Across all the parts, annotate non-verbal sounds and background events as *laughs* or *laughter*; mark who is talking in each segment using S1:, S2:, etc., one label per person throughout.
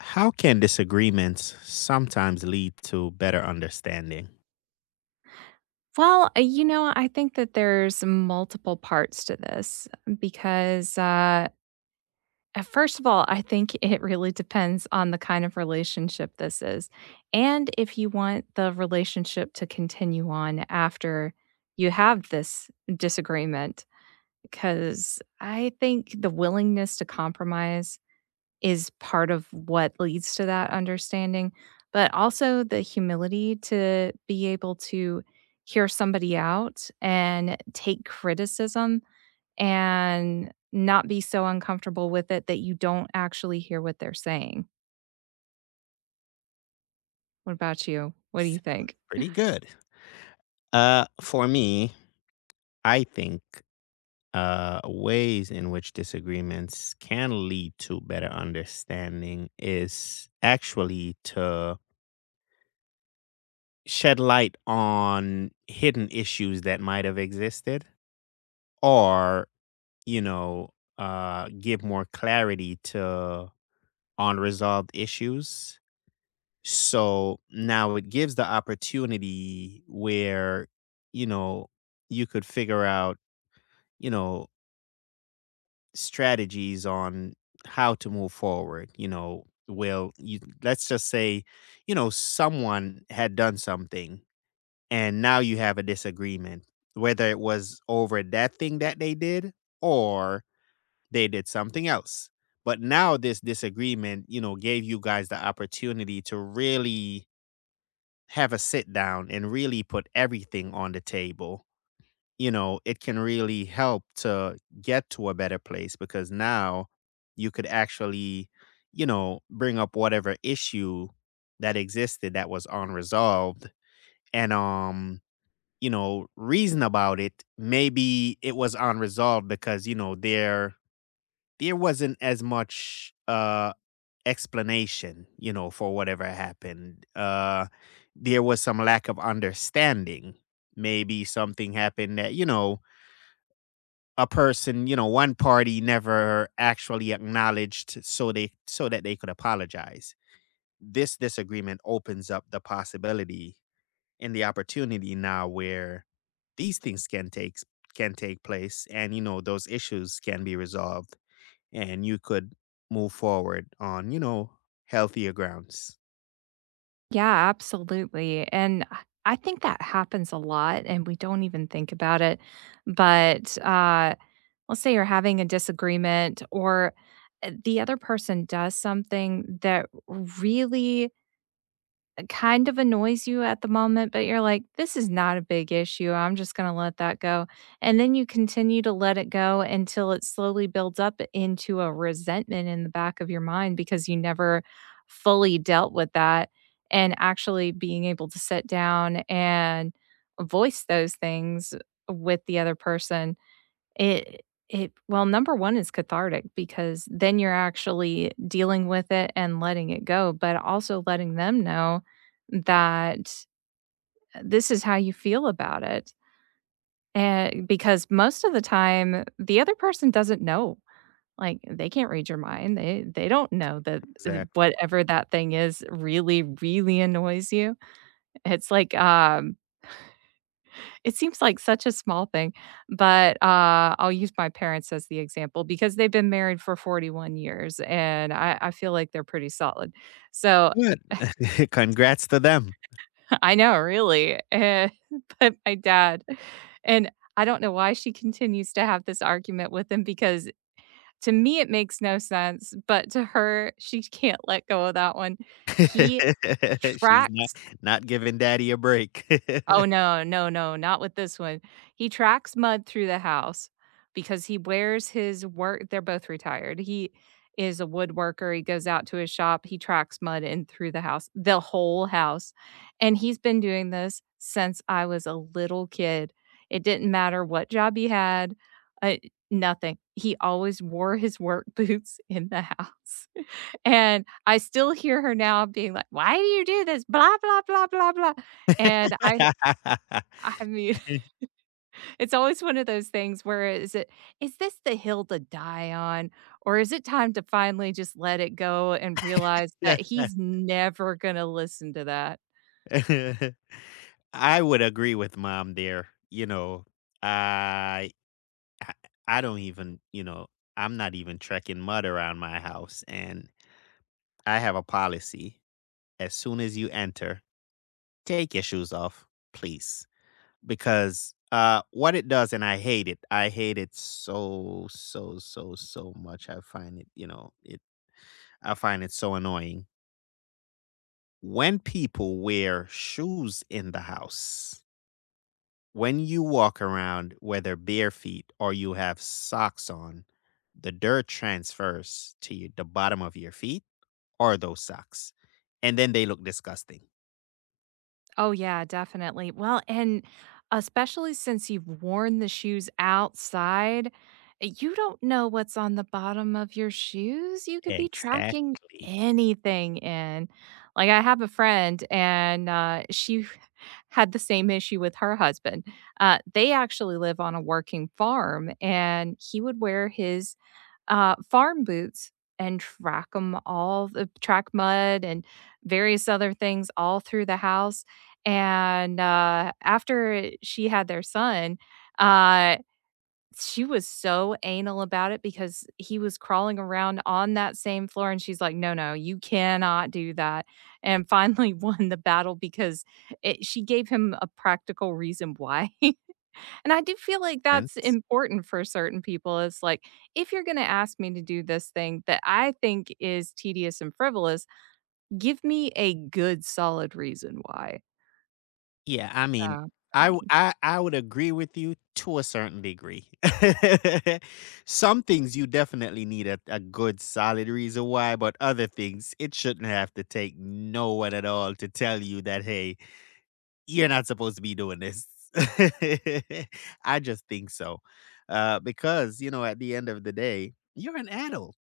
S1: How can disagreements sometimes lead to better understanding?
S2: Well, I think that there's multiple parts to this because first of all, I think *laughs* it really depends on the kind of relationship this is. And if you want the relationship to continue on after you have this disagreement, because I think the willingness to compromise is part of what leads to that understanding, but also the humility to be able to hear somebody out and take criticism and not be so uncomfortable with it that you don't actually hear what they're saying. What about you? What do you
S1: Sounds
S2: think?
S1: pretty good. For me, I think ways in which disagreements can lead to better understanding is actually to shed light on hidden issues that might have existed or, you know, give more clarity to unresolved issues. So now it gives the opportunity where, you know, you could figure out, you know, strategies on how to move forward. You know, well, you let's just say, you know, someone had done something and now you have a disagreement, whether it was over that thing that they did or they did something else. But now this disagreement, you know, gave you guys the opportunity to really have a sit down and really put everything on the table. You know, it can really help to get to a better place because now you could actually, you know, bring up whatever issue that existed that was unresolved and reason about it. Maybe it was unresolved because, you know, there wasn't as much explanation, you know, for whatever happened. There was some lack of understanding. Maybe something happened that, you know, a person, you know, one party never actually acknowledged so that they could apologize. This disagreement opens up the possibility and the opportunity now where these things can take place, and you know those issues can be resolved and you could move forward on, you know, healthier grounds.
S2: Yeah, absolutely. And I think that happens a lot and we don't even think about it. But let's say you're having a disagreement or the other person does something that really kind of annoys you at the moment, but you're like, this is not a big issue. I'm just going to let that go. And then you continue to let it go until it slowly builds up into a resentment in the back of your mind because you never fully dealt with that. And actually being able to sit down and voice those things with the other person it it well, number 1 is cathartic because then you're actually dealing with it and letting it go, but also letting them know that this is how you feel about it. And because most of the time, the other person doesn't know. Like, they can't read your mind. They don't know that th
S1: Exactly.
S2: whatever that thing is really, really annoys you. It's like, it seems like such a small thing, but, I'll use my parents as the example because they've been married for 41 years, and I feel like they're pretty solid. So
S1: Good. *laughs* Congrats to them.
S2: *laughs* I know, really, *laughs* but my dad and I don't know why she continues to have this argument with him because to me it makes no sense, but to her, she can't let go of that one. He
S1: *laughs* She's not
S2: tracks.
S1: not giving daddy a break.
S2: Oh,
S1: *laughs*
S2: no, no, no, not with this one. He tracks mud through the house because he wears his work they're both retired. He is a woodworker, he goes out to his shop, he tracks mud in through the house, the whole house, and he's been doing this since I was a little kid. It didn't matter what job he had, uh, nothing. He always wore his work *laughs* boots in the house, and I still hear her now being like, "Why do you do this? Blah, blah, blah, blah, blah." And I
S1: *laughs*
S2: I mean, *laughs* it's always one of those things where is this the hill to die on, or is it time to finally just let it go and realize that he's never gonna listen to that?
S1: I would agree with mom there. You know, I I I don't even, you know, I'm not even trekking mud around my house, and I have a policy. As soon as you enter, take your shoes off, please. Because, what it does, and I hate it. I hate it so, so, so, so much. I find it, you know, it I find it so annoying. When people wear shoes in the house, when you walk around, whether bare feet or you have socks on, the dirt transfers to your the bottom of your feet or those socks, and then they look disgusting.
S2: Oh, yeah, definitely. Well, and especially since you've worn the shoes outside, you don't know what's on the bottom of your shoes. You could be tracking
S1: Exactly.
S2: anything in. Like, I have a friend, and she *laughs* had the same issue with her husband. They actually live on a working farm, and he would wear his farm boots and track them all the track mud and various other things all through the house. And, after she had their son, uh, she was so anal about it because he was crawling around on that same floor, and she's like, "No, no, you cannot do that." And finally *laughs* won the battle because it she gave him a practical reason why. *laughs* And I do feel like that's important for certain people. It's like, if you're going to ask me to do this thing that I think is tedious and frivolous, give me a good solid reason why.
S1: Yeah, I
S2: So,
S1: mean,
S2: I
S1: I w
S2: mean,
S1: I would agree with you to a certain degree. *laughs* Some things you definitely need a good solid reason why, but other things, it shouldn't have to take no one at all to tell you that, "Hey, you're not supposed to be doing this." *laughs* I just think so. Because, you know, at the end of the day, you're an adult.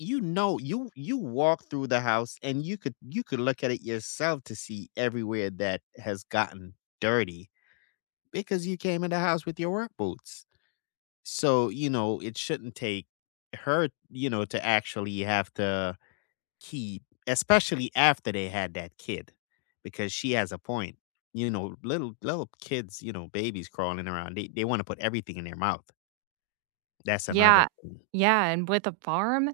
S1: You know, you walk through the house and you could look at it yourself to see everywhere that has gotten dirty because you came in the house with your work boots. So, you know, it shouldn't take her, you know, to actually have to keep, especially after they had that kid, because she has a point. You know, little kids, you know, babies crawling around, they want to put everything in their mouth. That's another
S2: yeah.
S1: thing.
S2: Yeah. And with a farm,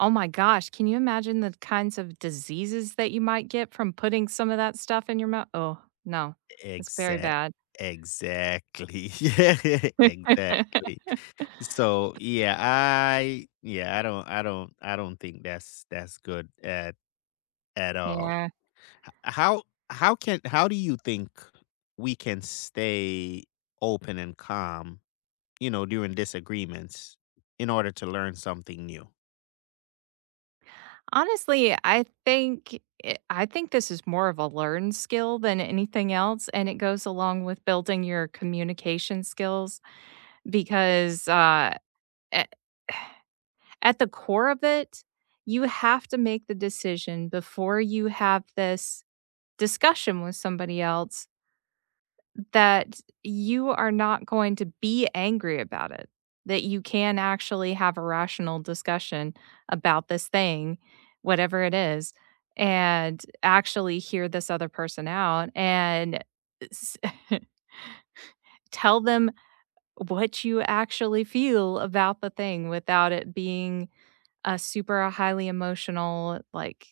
S2: oh my gosh, can you imagine the kinds of diseases that you might get from putting some of that stuff in your mouth? Oh, no, that's very
S1: Exact,
S2: bad.
S1: exactly, *laughs* yeah,
S2: *laughs*
S1: exactly. So yeah, I don't think that's good at all.
S2: Yeah.
S1: H- How how do you think we can stay open and calm, you know, during disagreements in order to learn something new?
S2: Honestly, I think this is more of a learned skill than anything else, and it goes along with building your communication skills because, a at the core of it, you have to make the decision before you have this discussion with somebody else that you are not going to be angry about it, that you can actually have a rational discussion about this thing, whatever it is, and actually hear this other person out and s- *laughs* tell them what you actually feel about the thing without it being a super highly emotional, like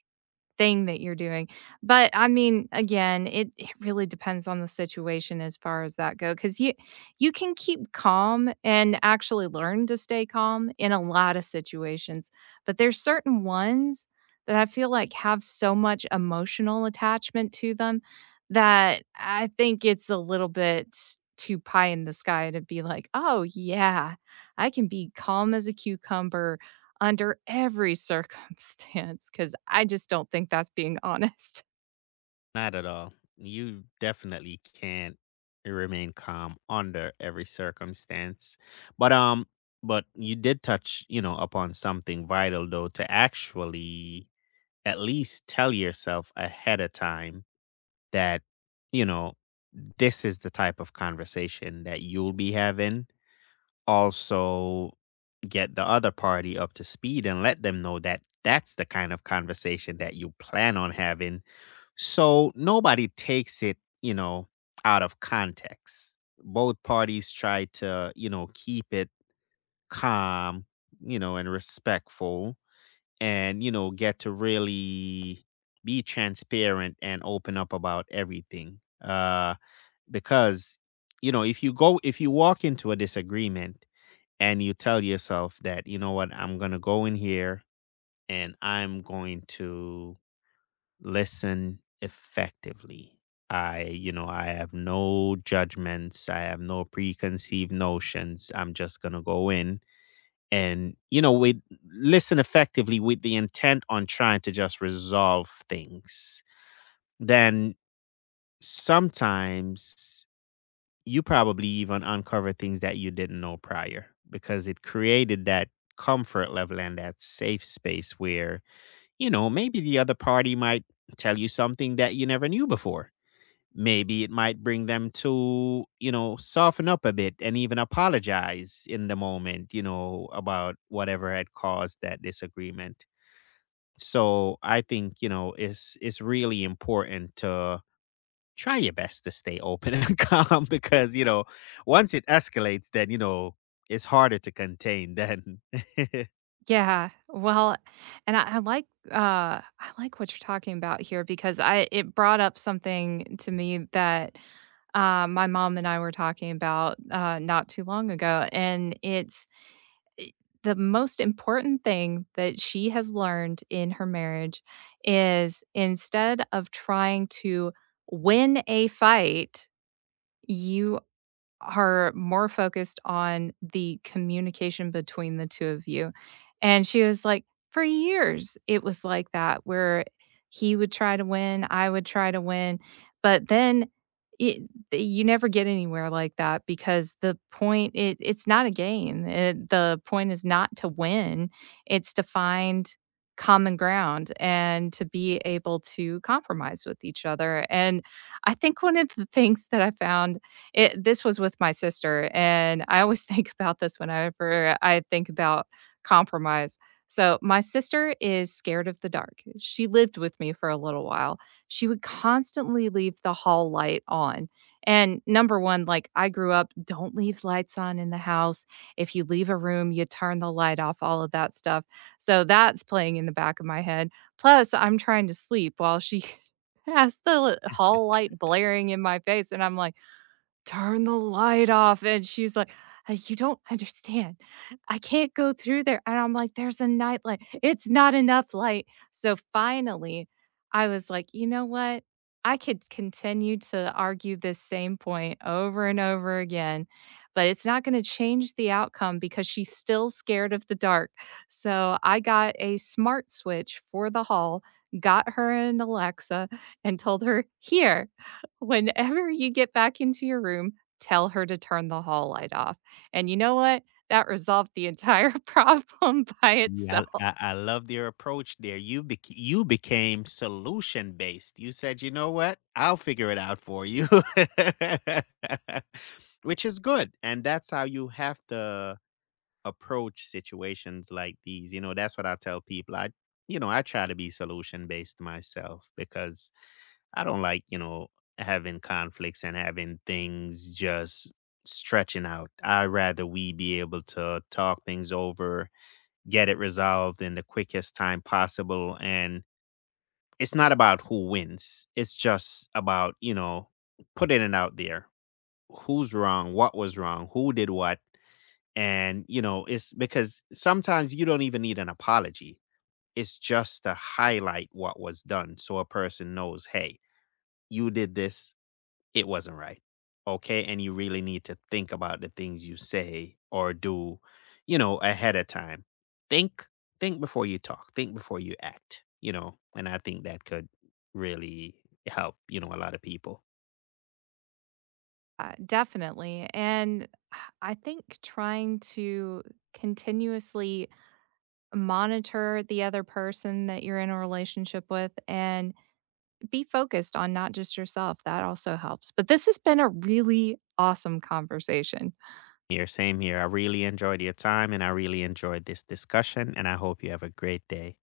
S2: thing that you're doing. But I mean, again, it really depends on the situation as far as that go. Because you can keep calm and actually learn to stay calm in a lot of situations, but there's certain ones that I feel like have so much emotional attachment to them that I think it's a little bit too pie in the sky to be like, "Oh, yeah, I can be calm as a cucumber under every circumstance, because I just don't think that's being *laughs* honest."
S1: Not at all. You definitely can't remain calm under every circumstance. But um but you did touch, you know, upon something vital though, to actually at least tell yourself ahead of time that, you know, this is the type of conversation that you'll be having. Also, get the other party up to speed and let them know that that's the kind of conversation that you plan on having, so nobody takes it, you know, out of context. Both parties try to, you know, keep it calm, you know, and respectful, and you know, get to really be transparent and open up about everything because, you know, if you walk into a disagreement and you tell yourself that, you know what, I'm going to go in here and I'm going to listen effectively. I, you know, I have no judgments, I have no preconceived notions. I'm just going to go in and, you know, we listen effectively with the intent on trying to just resolve things. Then sometimes you probably even uncover things that you didn't know prior because it created that comfort level and that safe space where, you know, maybe the other party might tell you something that you never knew before. Maybe it might bring them to, you know, soften up a bit and even apologize in the moment, you know, about whatever had caused that disagreement. So I think, you know, it's really important to try your best to stay open and *laughs* calm because, you know, once it escalates, then, you know, it's harder to contain then. *laughs*
S2: Yeah, well, and I like what you're talking about here because I it brought up something to me that, my mom and I were talking about, not too long ago, and it's the most important thing that she has learned in her marriage is instead of trying to win a fight, you are more focused on the communication between the two of you," and she was like, "For years, it was like that where he would try to win, I would try to win, but then it you never get anywhere like that because the point, it's not a game, it the point is not to win, it's to find common ground and to be able to compromise with each other," and I think one of the things that I found it this was with my sister, and I always *laughs* think about this whenever I think about compromise. So, my sister is scared of the dark. She lived with me for a little while. She would constantly leave the hall light on. And number 1, like, I grew up, don't leave lights on in the house. If you leave a room, you turn the light off, all of that stuff. So, that's playing in the back of my head. Plus, I'm trying to sleep while she *laughs* has the hall light blaring in my face, and I'm like, "Turn the light off," and she's like, you don't understand. I can't go through there," and I'm like, "There's a night light. It's not enough light." So finally, I was like, "You know what? I could continue to argue this same point over and over again, but it's not gonna change the outcome because she's still scared of the dark." So I got a smart switch for the hall, got her an Alexa, and told her, "Here. Whenever you get back into your room, tell her to turn the hall light off." And you know what? That resolved the entire *laughs* problem by
S1: Yeah,
S2: itself.
S1: I love your approach there. You you became solution based. You said, you know what? I'll figure it out for you, *laughs* which is good. And that's how you have to approach situations like these. You know, that's what I tell people. I, you know, I try to be solution based myself because I don't like, you know, having conflicts and having things just stretching out. I'd rather we be able to talk things over, get it resolved in the quickest time possible. And it's not about who wins, it's just about, you know, putting it out there. Who's wrong? What was wrong? Who did what? And, you know, it's because sometimes you don't even need an apology. It's just to highlight what was done, so a person knows, hey, you did this, it wasn't right. Okay. And you really need to think about the things you say or do, you know, ahead of time. Think, think before you talk, think before you act, you know, and I think that could really help, you know, a lot of people.
S2: Definitely. And I think trying to continuously monitor the other person that you're in a relationship with and be focused on not just yourself, that also helps. But this has been a really awesome conversation.
S1: Here, same here. I really enjoyed your time and I really enjoyed this discussion, and I hope you have a great day.